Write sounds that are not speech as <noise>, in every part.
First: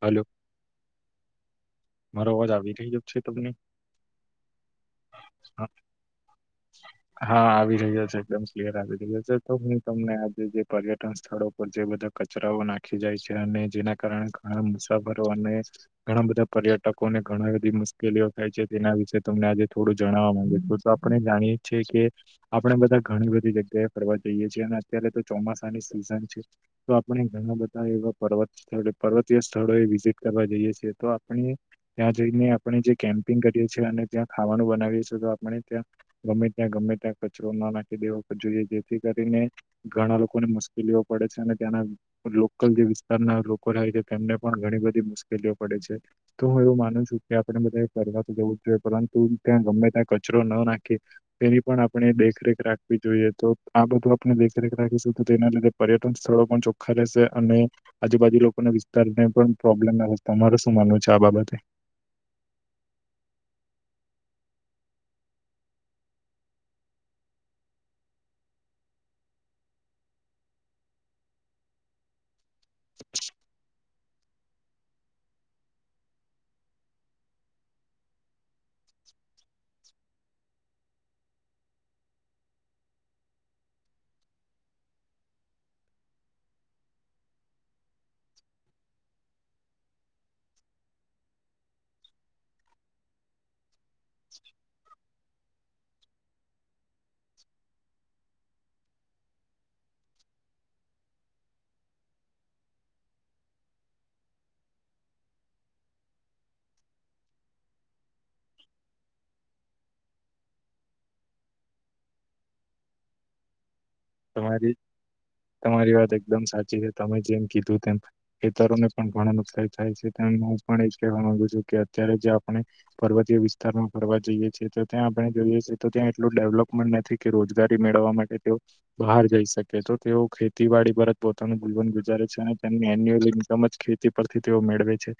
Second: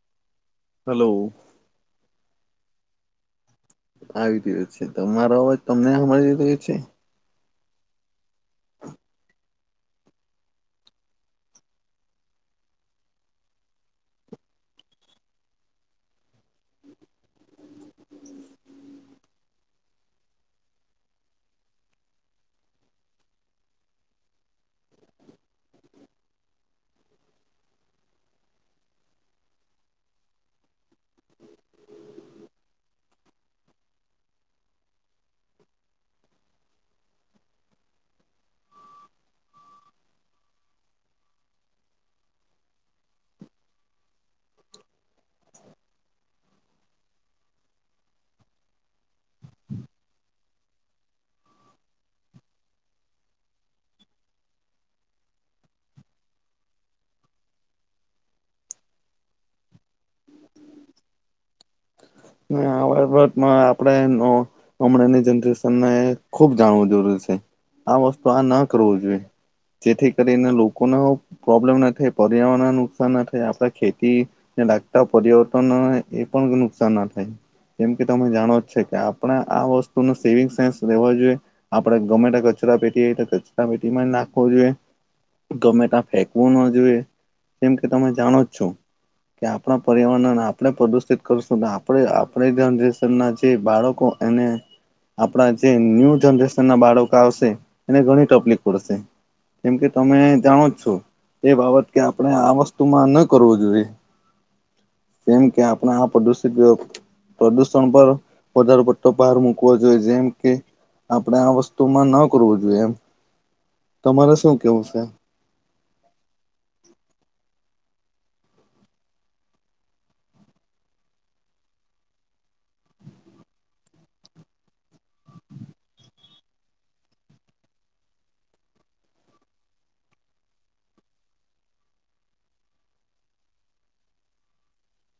Hello hello મારો અવાજ આવી રહ્યો છે તમને? આવી રહ્યો છે. તમારો અવાજ તમને હમાડી રહ્યો છે? હા આવી રહ્યો છે. એકદમ ક્લિયર આવી રહ્યો છે. તો હું તમને આજે જે પર્યટન સ્થળો પર જે બધા કચરાઓ નાખી જાય છે, અને જેના કારણે ઘણા મુસાફરો અને ઘણા બધા. પર્યટકો ને ઘણા બધી મુશ્કેલીઓ થાય છે તેના વિશે તમને આજે થોડું જણાવવા માંગે છું. તો આપણે જાણીએ ઈજ છે કે આપણે બધા ઘણી બધી જગ્યાએ ફરવા જઈએ છીએ અને અત્યારે તો ચોમાસાની સિઝન છે. તો આપણે ઘણા બધા એવા પર્ત સ્થળ પર્વતીય સ્થળોએ વિઝિટ કરવા જઈએ છીએ, તો અને ત્યાં જઈને આપણે જે કેમ્પિંગ કરીએ છીએ અને ત્યાં ખાવાનું બનાવીએ છીએ તો આપણે ત્યાં ગમે ત્યાં ગમ મેટા કચરો ના નાખી દેવો જોઈએ. જેથી કરીને ઘણા લોકોને મુશ્કેલીઓ પડે છે અને ત્યાંના લોકલ જે વિસ્તારના લોકો રહે છે, તેમને પણ ઘણી બધી મુશ્કેલીઓ પડે છે. તો હું એવું માનું છું કે આપણે બધાએ ફરવા તો જવું જ જોઈએ. પરંતુ ત્યાં ગમે ત્યાં કચરો ન નાખીએ. તેની પણ આપણે દેખરેખ રાખવી જોઈએ, તો આ બધું આપણે દેખરેખ રાખીશું, તો તેના લીધે પર્યટન સ્થળો પણ ચોખા રહેશે અને આજુબાજુ લોકોને વિસ્તાર પણ પ્રોબ્લેમ આવે તમા શું માનુંવ છે આ બાબતે આમાં આપણે હમણાંની જનરેશનને ખુબ જાણવું જરૂરી છે આ વસ્તુ આ ના કરવું જોઈએ જેથી કરીને લોકોને પ્રોબ્લેમ નથી પર્યાવરણ નુકસાન ના થાય આપડા ખેતી ને લાગતા પરિવર્તન એ પણ નુકસાન ના થાય કેમ કે તમે જાણો જ છે કે આપણે આ વસ્તુ ન સેવિંગ સેન્સ લેવા જોઈએ આપણે ગવર્મેન્ટ કચરો પટીતા પેટી માં નાખવો જોઈએ ગમે ત્યાં ફેંકવું ના જોઈએ જેમ કે તમે જાણો જ છો કે આપણા પર્યાવરણને આપણે પ્રદુષિત કરશું આપ આપણે જનરેશન ના જે બાળકો એને આપણા જે ન્યુ જનરેશન ના બાળકો આવશે એને ઘણી તકલી પડશે કેમ કે તમે જાણો જ છો એ બાબત કે આપણે આ વસ્તુમાં ન કરવું જોઈએ સેમ કે્યા આપણા આ પ્ર દૂષિતયો પ્રદુષણ પર વધારેો પડતો ભાર મૂકવો જોઈએ જેમ કે આપણે આ વસ્તુમાં ન કરવું જોઈએ એમ તમારે શું તમારી કેવું છે તમારી વાત એકદમ સાચી છે તમે જેમ કીધું તેમ ખેતરોને પણ ઘણ નુકસાન થાય છે તેમ હું પણ એજ કહેવા માંગુ છું કે અત્યારે જે આપણે પર્વતીય વિસ્તારમાં ફરવા જઈએ છીએ તો ત્યાં આપડે જોઈએ છીએ તો ત્યાં એટલું ડેવલપમેન્ટ નથી કે રોજગારી મેળવવા માટે તેઓ બહાર જઈ શકે તો તેઓ ખેતીવાડી પર જ પોતાનું જીવન ગુજારે છે અને તેમની એન્યુઅલ ઇન્કમ જ ખેતી પરથી તે મેળવે છે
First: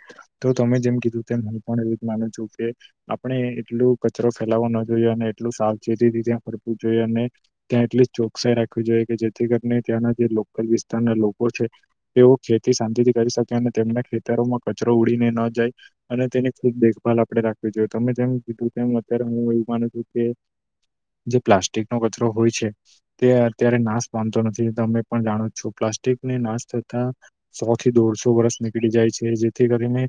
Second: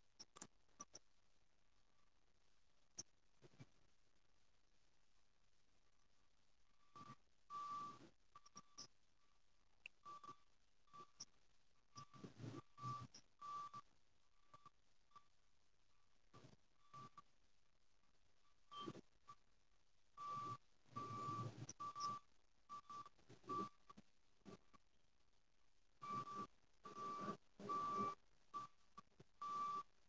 તો તમે જેમ કીધું તેમ હું પણ એવું માનું છું કે આપણે એટલું કચરો ફેલાવો ના જોઈએ અને એટલું સાવચેતી ત્યાં ફરવું જોઈએ અને ત્યાં એટલી રાખવી જોઈ કે જેથી કરીને ત્યાંના જે લોકલ વિસ્તારના લોકો છે તેઓ ખેતી શાંતિથી કરી અને તેમના ખેતરોમાં કચરો ઉડીને ન જાય અને તેની ખૂબ દેખભાલ આપણે રાખવી જોઈએ તમે જેમ ીધું તેમ અત્યારે હું એવું માનું છું કે જે પ્લાસ્ટિક નો કચરો હોય છે તે અત્યારે નાશ પામતો નથી તમે પણ જાણો છો પ્લાસ્ટિકને નાશ થતા સૌથી દૂર વોરસો વરષ નીકળી જાય છે જેથી કરીને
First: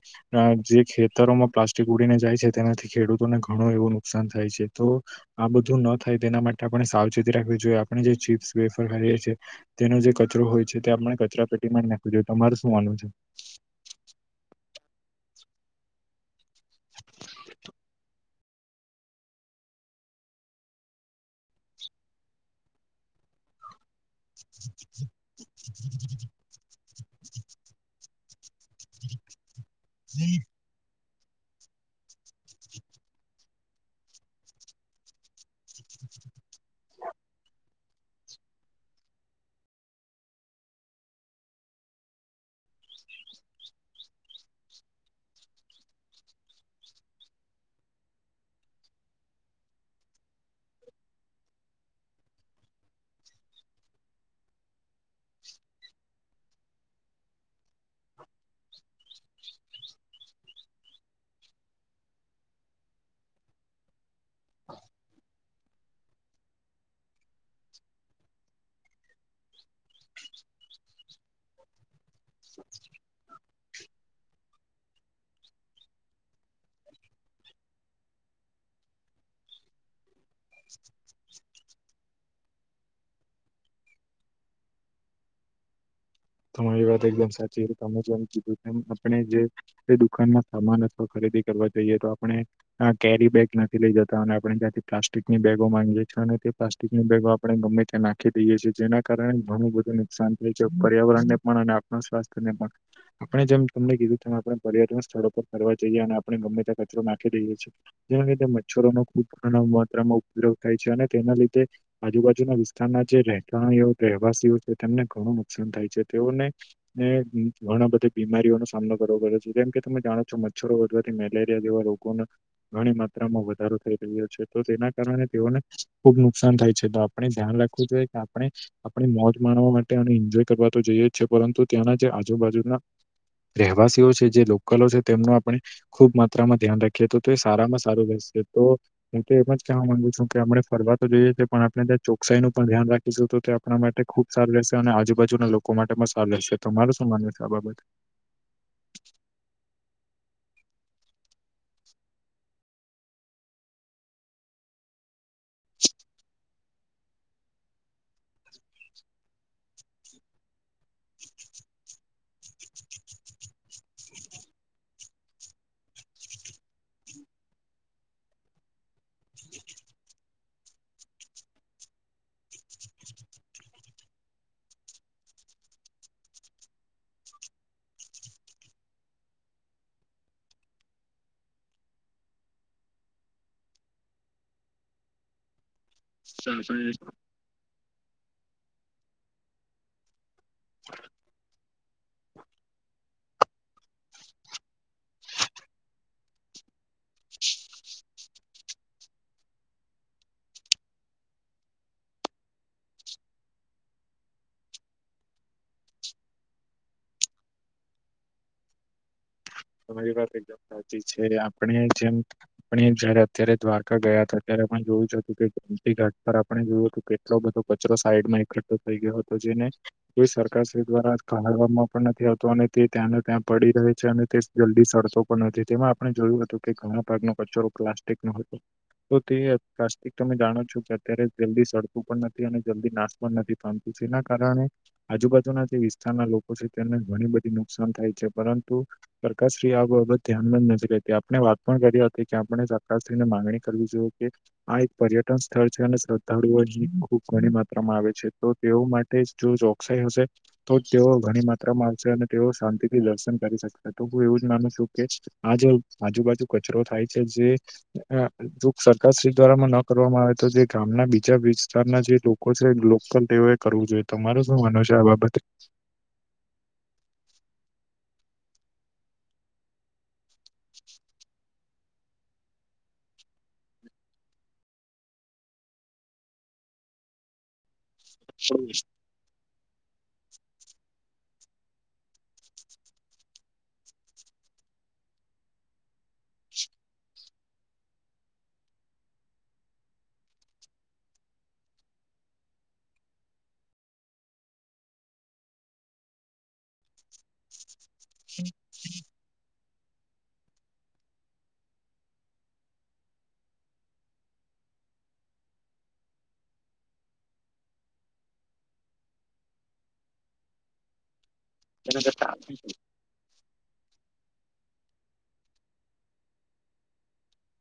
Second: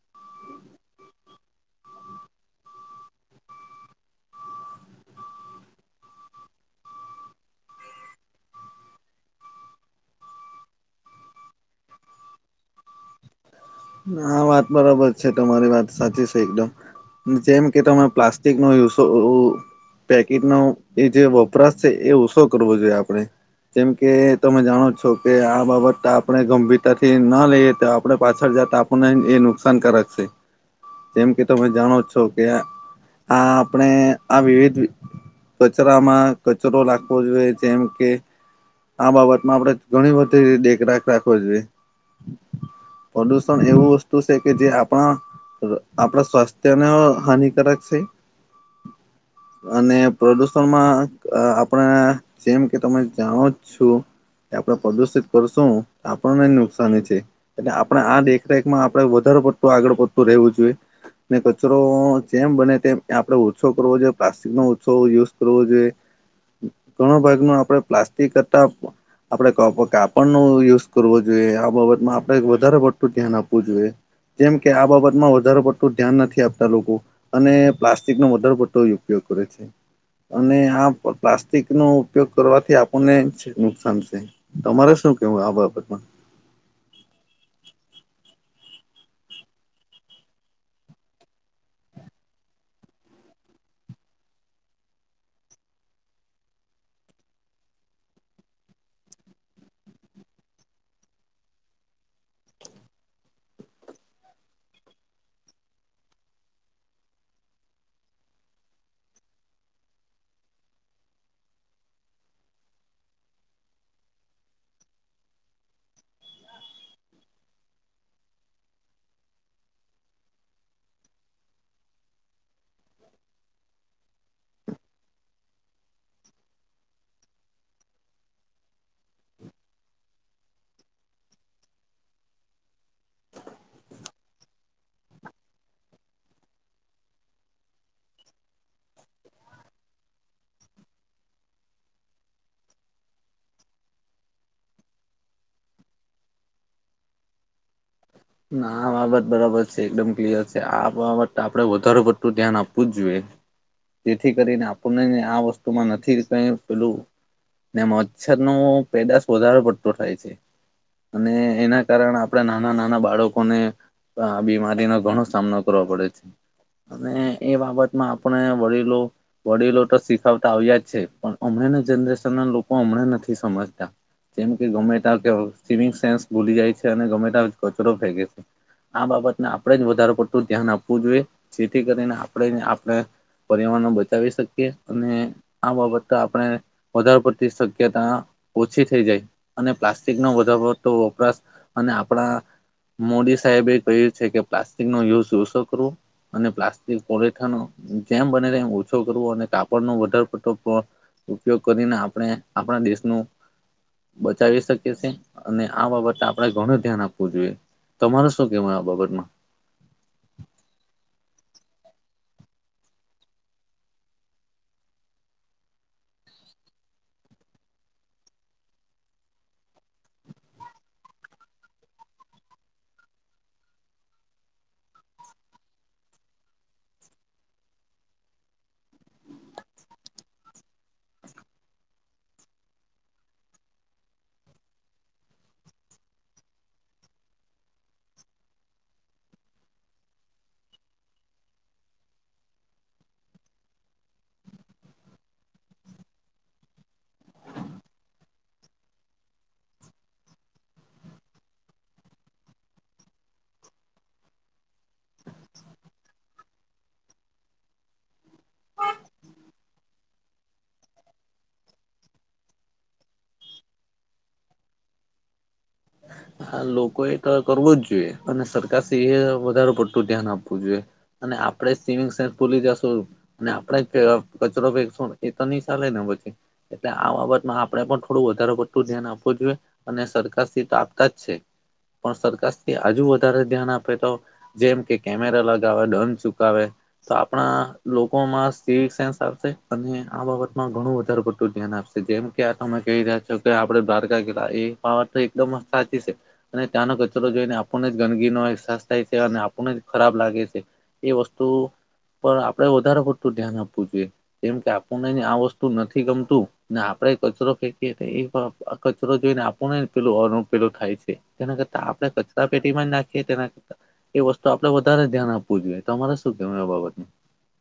જે ખેતરોમાં પ્લાસ્ટિક ઉડીને જાય છે તેનાથી ખેડૂતોને ઘણું એવું નુકસાન થાય છે તો આ બધું ન થાય તેના માટે આપણે સાવચેતી રાખવી જોઈએ આપ જે ચીપ્સ વેફર ખએ છીએ તેનો જે કચરો હોય છે તે આપણે કચરા પેટીમાં જ નાખ જોઈએ તમાર શુંન હજ હા વાત બરાબર છે તમારી વાત સાચી છે એકદમ જેમ કે તમે પ્લાસ્ટિક નો યુઝ પેકીટનોો એ જે વપરાશ છે એ ઓછો કરવો જોઈએ આપણે જેમ કે તમે જાણો છો કે આ બાબત આપણે ગંભીરતાથી ના લઈએ તો આપણે પાછળ જ આપણને એ નુકસાનકારક છે જેમ કે તમે જાણો છો કે આ આપણે આ વિવિધ કચરામાં કચરો રાખવો જોઈએ જેમ કે આ બાબતમાં આપણેે ઘણી બધી દેખરાખ રાખવી જોઈએુ એવું વસ્તુ છે કે જે આપણા આપણા સ્વાસ્થ્યને હાનિકારક છે <inaudible> અને પ્રદુષણમાં આપણે જેમ કે તમે જાણો જ છો કે આપણે પ્રદુષિત કરશું આપણને નુકસાની છે એટલે આપણે આ દે કમાં આપડે વધારે પડતતોું આગળ પડતું રહેવું જોઈએ ને કચરો જેમ બને તેમ આપડણે ઓછો કરવો જોઈએ પ્લાસ્ટિક નો ઓછો યુઝ કરવો જોઈએ ઘણો ભાગ ન આપડે પ્લાસ્ટિક કરતા આપડે કાપડ નો યુઝ કરવો જોઈએ આ બાબતમાં આપડે વધારે તો કે્યાન આપો જોએ જેમ કે આ બાબતમાં વધારે પડતું ધ્યાન નથી આપતા લોકો અને પ્લાસ્ટિક નો વધાર પડતો ઉપયોગ <unintelligible> અને આ પ્લાસ્ટિક નો ઉપયોગ કરવાથી આપણને નુકસાન છે તમારે શું શું કેવું આ બાબત માં તમારી વાત એકદમ સાચી છે તમે જેમકીધું એમ આપણે જે દુકાન સામાન અવા ઈએ ખરીદી કરવાની જઈએતો આપણે કેરી બેગ નથી લઈ જતા અનેણે ત્યાંથી પ્લાસ્ટિકની બેગો માંગીેએ છે પ્લાસ્ટિકની બેગો આપણે ગમે ત્યાં નાખી દઈએ છી જેના કારણે ઘણું બધું નુકસાન <unintelligible> થાય છે. પર્યાવરણને પણ અને આપણા સ્વાસ્થ્ય ને પણ આપણે જેમ તમને કીધું તેમ આપણે પર્યટન સ્થળો પર ફરવા જઈએ. આપણે ગમે તે કચરો નાખી દઈએ છીએ જેના લીધે મચ્છરોનો <unintelligible> બ ઘણા માત્રામાં ઉપયોગ થાય છે. અને તેના લીધે આજુબાજુના વિસ્તારના જે રહેતાણી રહેવાસીઓ છે તેમને ઘણું <unintelligible> ાન થાય છે તેઓને ઘણા બધી બીમારીઓનો સામનો કરવો પડે છે જેમ કે તમે જાણો છો મચ્છરો વધવાથી મેલેરિયા જેવા રોગોને ઘણી માત્રામાં વધારો થઈ તો તેના કારણે તેઓને ખુબ નુકસાન થાય છે તો આપણે ધ્યાન રાખવું જોઈએ કે આપણે. <inaudible> મોજ માણવા માટે અને એન્જોય કરવા તો જઈએ જ છે. પરંતુ ત્યાંના જે આજુબાજુના રહેવાસીઓ છે જે લોકલો છે તેમનું આપણે ખુબ માત્રામાં ધ્યાન રાખીએ તો એ સારામાં સારું રહેશે એ‌ તો હુ તો એમ જ કવા માંગુ છું કે આપણે ફરવા તો જોઈએ છીએ પણ આપણેે ત્યાં ચોકસાઈ નું પણ ધ્યાન રાખીશું. તો તે આપણા માટે ખુબ સારું રહેશે અને આજુબાજુના લોકો માટે પણ સારું રહેશે તમારે શું માન છે આ બાબત. ના આ બાબત બરાબર છે એકદમ ક્લિયર આ બાબત આપણે વધારે પડતું ધ્યાન આપવું જ જોઈએ. જેથી કરીને આપણને આ વસ્તુમાં નથી ક પેલું ને મચ્છર નો પેદાશ વધારે પડતો થાય છે. અને એના કારણે આપણા નાના નાના બા બાળકોને આ બીમારીનો ઘણો સામનો કરવો પડે છે અને એ બાબતમાં આપણે વડીલો વડીલો તો શીખાવતા આવ્યા જ છે પણ હમણાં જનરેશન ના લોકો હમણાં નથી સમજતા. જેમ કે ગમે ત્યાં કે સ્મિંગ સેન્સ ભૂલી જાય છે અને ગમે ત્યાં કચરો ફેેકે છે. આ બાબતને આપણે જ વધારે પડતું ધ્યાન આપવું જોઈએ જેથી કરીને આપણે આપણે પરિવાર ને બચાવી શકીએ અને આ બાબત આપણે વધારે પડતી શક્યતા ઓછી થઈ જાય અને પ્લાસ્ટિક નો જરૂરત તો વપરાશ અને આપણા મોદી સાહેબ એ કહ્યું છે કે પ્લાસ્ટિક નો યુઝ ઓછો કરવુ. અને પ્લાસ્ટિક પોલીથીન જેમ બને એમ ઓછો કરવો અને કાપડનો વધારે પડતું ઉપયોગ કરીને આપણે આપણા દેશનું બચાવી શકીએ છે અને આ બાબતે આપણેે ઘણું ધ્યાન આપવું જોઈએ. તમારે શું કહેવાય આ બાબતમાં તમારી વાત એકદમ સાચી છે આપણે જેમ <inaudible> જયારે અત્યારે દ્વારકા ગયા હતા ત્યારે જોયું જ હતું કે <unintelligible> ઘાટ પર આપણે જોયું હતું કેટલો બધો કચરો સાઈડમાં એકઠો થઈ ગયો હતો જેને કોઈ સરકારશ્રી દ્વારા ખહાડવામાં પણ નથી આવતો અને તે ત્યાંને ત્યાં પડી રહે છે અને તે જલ્દી સડતો પણ નથી તેમાં આપણે જોયું હતું કે ઘણા ભાગ નો કચરો પ્લાસ્ટિક નો હતો તો તે પ્લાસ્ટિક તમે જાણો છો કે અત્યારે જલ્દી સડતું પણ નથી અને જલ્દી નાશ પણ નથી પામતું જેના કારણે - <unintelligible> -આજુબાજુના જે વિસ્તારના લોકો છે તેમને ઘણી બધી નુકસાન થાય છે પરંતુ પ્રકાશશ્રીઆ બાબત ધ્યાનમાં જ નથી રહેતી આપણે વાત પણ કરી હતી કે આપણે સરકાશ્રી ની માગણી કરવી જોઈએ આ એક પર્યટન સ્થળ છે, અને શ્રદ્ધાળુઓ અહીં ખૂબ ઘણી માત્રામાં આવે છે તો તેઓ માટે <unintelligible> જો ચોકસાઈ હશે તો તેઓ ઘણી માત્રામાં આવશે અને તેઓ શાંતિ થી દર્શન કરી શકશે તો હું એવું જ માનું છું કે આ જે આજુબાજુ કચરો થાય છે જે અ <unintelligible> સરકાર શ્રી દ્વારામાં ન કરવામાં આવે તો જે ગામના બીજા વિસ્તારના જે લોકો છે લોકલ તેઓએ કરવું જોઈએ. તમારું શું માનવું છે આ બાબતે હા લોકોએ કર કરવો જ જોઈએ અને સરકાર શ્રી એ વધારે પડતું ધ્યાન આપવું આપ જોએ અને આપ આપણે સ્મિંગ સેલ્ફ ભૂલી જઈશું ને આપણે કચરો ફેકશું એ તો નહી ચાલે ને પછી એટલે આ બાબતમાં આપણે પણ થોડું વધારે પડતું ધ્યાન આપવું જોઈએ અને સરકાર શ્રી ત કચ છે પણ સરકારથી આજુ વધારે ધ્યાન આપે તો જેમ કે કેમેરા લગાવે, દંડ ચુકાવેે તો આપણા લોકોમાં સિવિલ સેન્સ આવશે અને આ બાબતમાં ઘણું વધારે બટું ધ્યાન આવે જેમ કે આ તમે કહી રહ્યા છો કે આપડે દ્વારકા ગેલ્લા એ પર તો એકદમ સાચી છે અને ત્યાંનો કચરો જોઈને આપણને જ ગંદગીનો એહસાસ થાય છે અને આપણને જ ખરાબ લાગે છે એ વસ્તુ પણ આપડે વધારે પડતું ધ્યાન આપવું જોઈએ કેમ કે આપણને આ વસ્તુ નથી ગમતું ને આપડ એ કચરો ફેંકીએ એ કચરો જોઈને આપો નેને પેલું અનુ પેલું થાય છે તેના કરતા આપડે કચરા પેટીમાં જ નાખીએ તેના. એ વસ્તુ આપડણે વધારે ધ્યાન આપવું જોઈએ. તમારે શું કેવું એ બાબતનું.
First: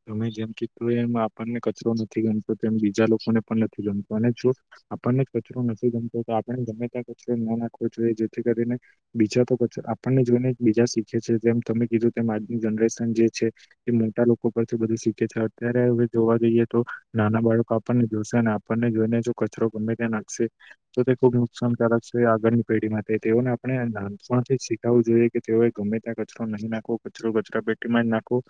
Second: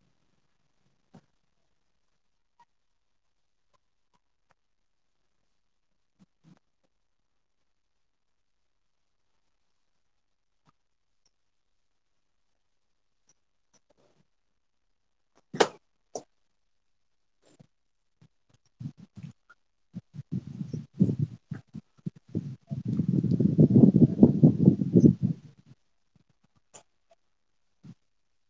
તમે જેમ કીધું એમ આપણને કચરો નથી ગમતો તેમ બીજા લોકોને પણ નથી ગમતો અને જો આપણને જ કચરો નથી ગમતો આપણે ગમે ત્યાં કચરો ના નાખવો જોઈએ જેથી કરીને બીજા તો કચરો આપણને જોઈને બીજા શીખે છે. જેમ તમે કીધું તેમ આજની જનરેશન જે છે એ મોટા ઉપરથી બધું શીખે છે અત્યારે હવે જોવા જઈએ તો નાના બાળકો આપણને જોશે અને આપણને જોઈને કચરો ગમે ત્યાં નાખશે તો તે ખુબ નુકસાનકારક છે. આગળની પેઢી માટે તેઓને આપણે નાનપણ શીખવવું જોઈએ કે તેઓએ ગમે ત્યાં કચરો નહીં નાખવો કચરો કચરા પેટીમાં જ નાખવો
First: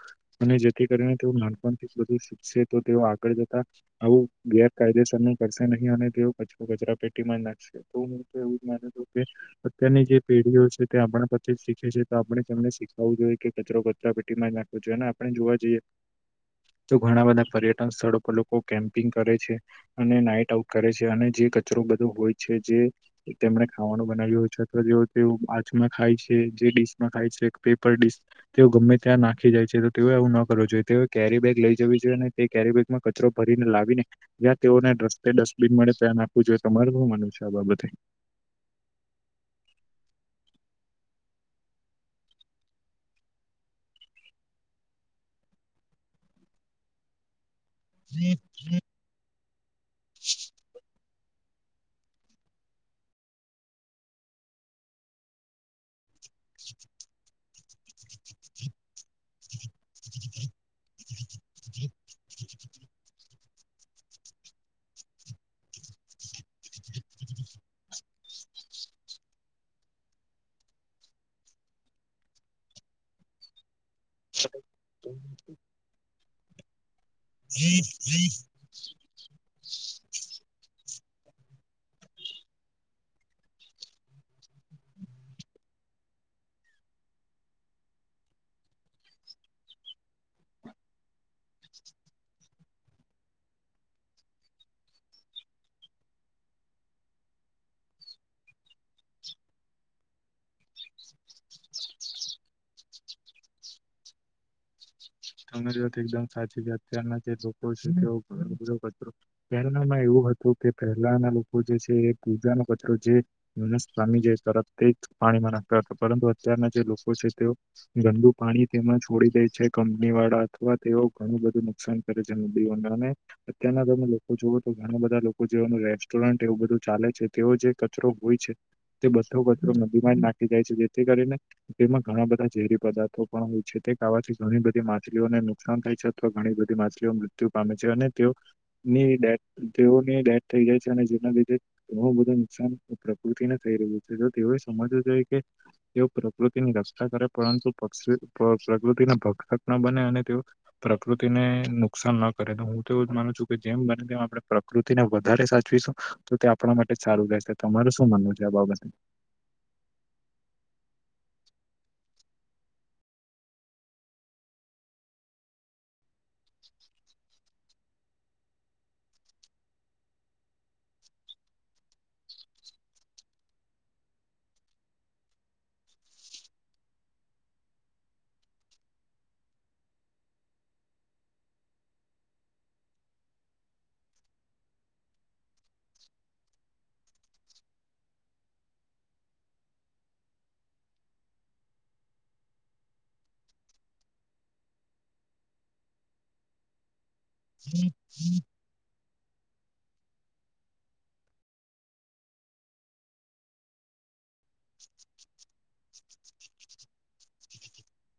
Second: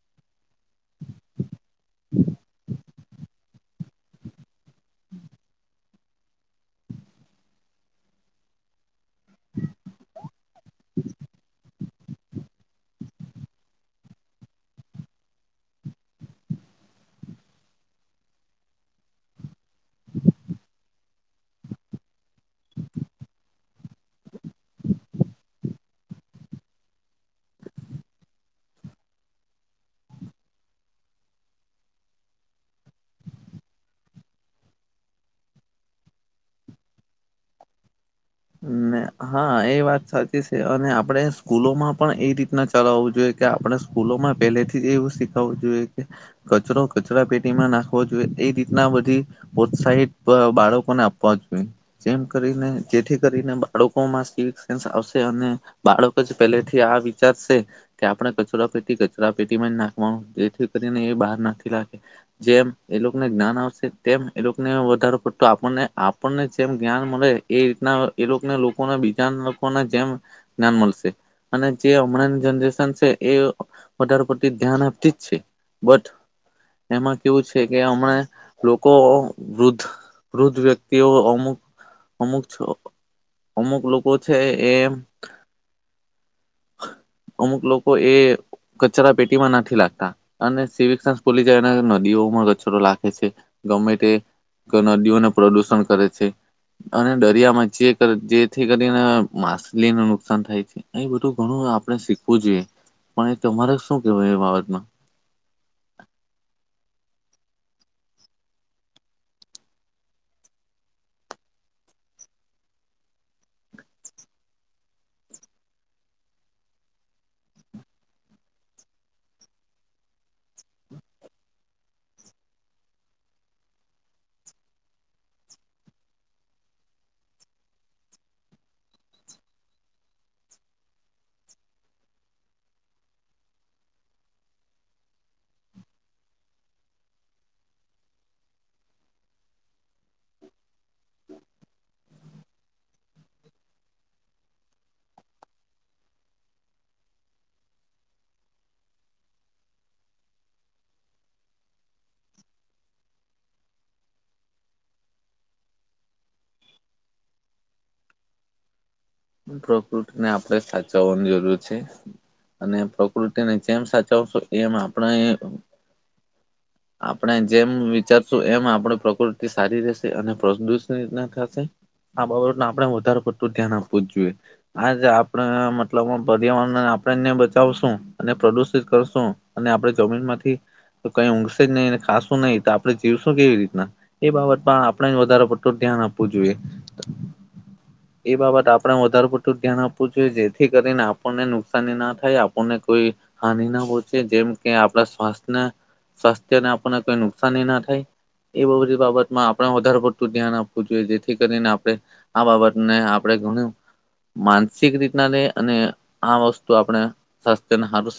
અને કરીને તેઓ નાનપણ થી જ બધું શીખશે તો તેઓ આગળ જતા આવું ગેરકાયદેસર ન કરશે. તે કચરો કચરા પેટીમાં નાખશે તો હું તો એવું માનું છું કે અત્યારની જે પેઢીઓ કે આપણા પાછી જ શીખે તો આપણે એમને શીખવું જોઈએ કે કચરો કચરા પેટીમાં જ નાખવો જોઈએ અને આપણે જોવા જી એક તો ઘણા બધા પર્યટન સ્થળો પર લોકો કેમ્પિંગ કરે છે, અને નાઈટ આઉટ કરે છે, અને જે કચરો બધો હોય છે જે, તેમને ખાવાનું બનાવ્યું હોય છે અથવા જે તે આછમાં ખાય છે. જે ડીશ માં ખાય છે પેપરડીશ તેઓ ગમે ત્યાં નાખી જાય છે તો તે એ <unintelligible> તે ઓ કેરી બેેગ લઈ જવી જોઈએ અને તે કેરી બેગમાં કચરો ભરીને લાવીને જ્યાં તેઓને રસ્તે ડસ્ટ બિન મળે ધ્યાન આપવું જોઈએ તમારું હુ માનવું છે આ બાબતે હમ <unintelligible> હા એ વાત સાચી છે, અને આપડણે સ્કૂલોમાં પણ એ રીતના ચલાવું જોઈએ કે આપડણે સ્કૂલ લો માં પેહલે થી એવું શીખવુ જોઈએ કે કચરો કચરા પેટી તેમાં નાખવો જોઈએ એ રીતના બધી પ્રોત્સાહિત બાળકોને આ પહોચવી જે કરીને જેથી કરીને. બાળકોમાં સ સેન્સ આવશે અને બાળક જ પેલેથી આ વિચારશે કે આપણે કચરા કચરા પેટીમાં નાખવાનું જેથી કરીને એ બહાર નથી નાખે જેમ એ લોકોને જ્ઞાન આવે. તેમ એને વધારો કરતો આપણને આપણને જેમ જ્ઞાન મળે એ રીતના એ બીજા લોકોને જેમ મળશે અને જે હમણાં જનરેશન છે એ વધારે પડતી ધ્યાન આપતી જ છે બટ એમાં કેવું છે કે હમણાં લોકો વૃદ્ધ વૃદ્ધ વ્યક્તિઓ અમુક અમુક અમુક લોકો છે એ <inaudible> અમુક લોકો એ કચરા પેટીમાં નથી લાગતા અને સિવિકસસ ભૂલી જાય નદીઓ કચરો લખે છે ગમે નદીઓને પ્રદુષણ કરે છે. અને દરિયા માં જે જેથી કરીને માછલીને નુકસાન થાય છે એ બધું ઘણું આપણે શીખવું જોઈએ પણ એ તમારે શું કેવાય એ બાબતમાં તમારી વાત એકદમ સાચી છે અત્યારના જે લોકો છે એવ ત્યારનામાં એવું. કે પહેલા ના લોકો જે છે એ પૂજા ન પ જે સ્વામી જે તરફ પાણીમાં નાખતા હતા પરંતુ અત્યારના જે લોકો છે તેઓ ગંદુ પાણી તેમાં છોડી દે છે. વાળા અથવા તેઓ ઘણું બધું નુકસાન કરે છે. નદીઓના અને અત્યારના તમે લોકો જુઓ તો ઘણા બધા લોકો જેનું રેસ્ટોરન્ટ એવું બધું ચાલે છે તેઓ જે કચરો હોય છે તે બધો કચરો ન નાખી જાય છે જેથી કરીને તેમાં ઘણા બધા ઝેરી પદાર્થો પણ હોય છે તેવા ઘણીધી માછલીઓને નુકસાન થાય છે અથવા ઘણી બધી માછલીઓ મૃત્યુ પામે છે અને તેઓની ડેથ તેઓની ડેથ થઈ જાય છે અને જેના લીધે ઘું બધું નુકસાન પ્રકૃતિને થઈ રહ્યું છે તેઓ સમવું જોઈ કે તેઓ પ્રકૃતિની રક્ષા કરે પરંતુ પ પ્રકૃતિના ભ બને અને તે પ્રકૃતિ ને નુકસાન ન કરે તો હું તો એવું જ માનું છું કે જેમ બને તેમ આપે પકૃતિ ને વધારે સાચવીશું તો તે આપણા માટે જ સારું રહેશે તમાર શું માનવું છે આ બાબતે. પ્રકૃતિ ને આપણે સાચવવાની જરૂર છે. અને પ્રકૃતિને જેમ સાચવશો એમ આપણે આપણે જેમ વિચારશું એમ આપણી પ્રકૃતિ સારી રહેશે અને પ્રદૂષિત થશે આ બાબને આપડે વધારે પડતું ધ્યાન પૂછ આજ આપે મતલબ પર્યાવરણ આપણેને બચાવશું અને પ્રદુષિત કરશો અને આપણે જમીન માંથી તો કઈ ઊંશે જ નહીં ને ખાાસું નહીિ તો આપણે જીવશું કેવી રીતના એ બાબતમાં આપણે જ વધારે પડતું ધ્યાન આપવું જોઈએ એ બાબત આપ આપણે વધારે પડતું ધ્યાન આપવું જોઈએ જેથી કરીને આપણને નુકસાની ના થાય આપણને કોઈ હાનિ ના જેમ કે આપણા સ્ સ્વાસ્થ્યને આપ કોઈ નુકસાાનની ના થાય એ બ બધી બાબત આપણે વધારે પડતું ધ્યાન આપવું જોઈએ જેથી કરીને આપણે આ બાબતને આપણે ઘણું માનસિક રીતના લઈ અને આ વસ્તુ આપણે સ્વાસ્થ્ય સારું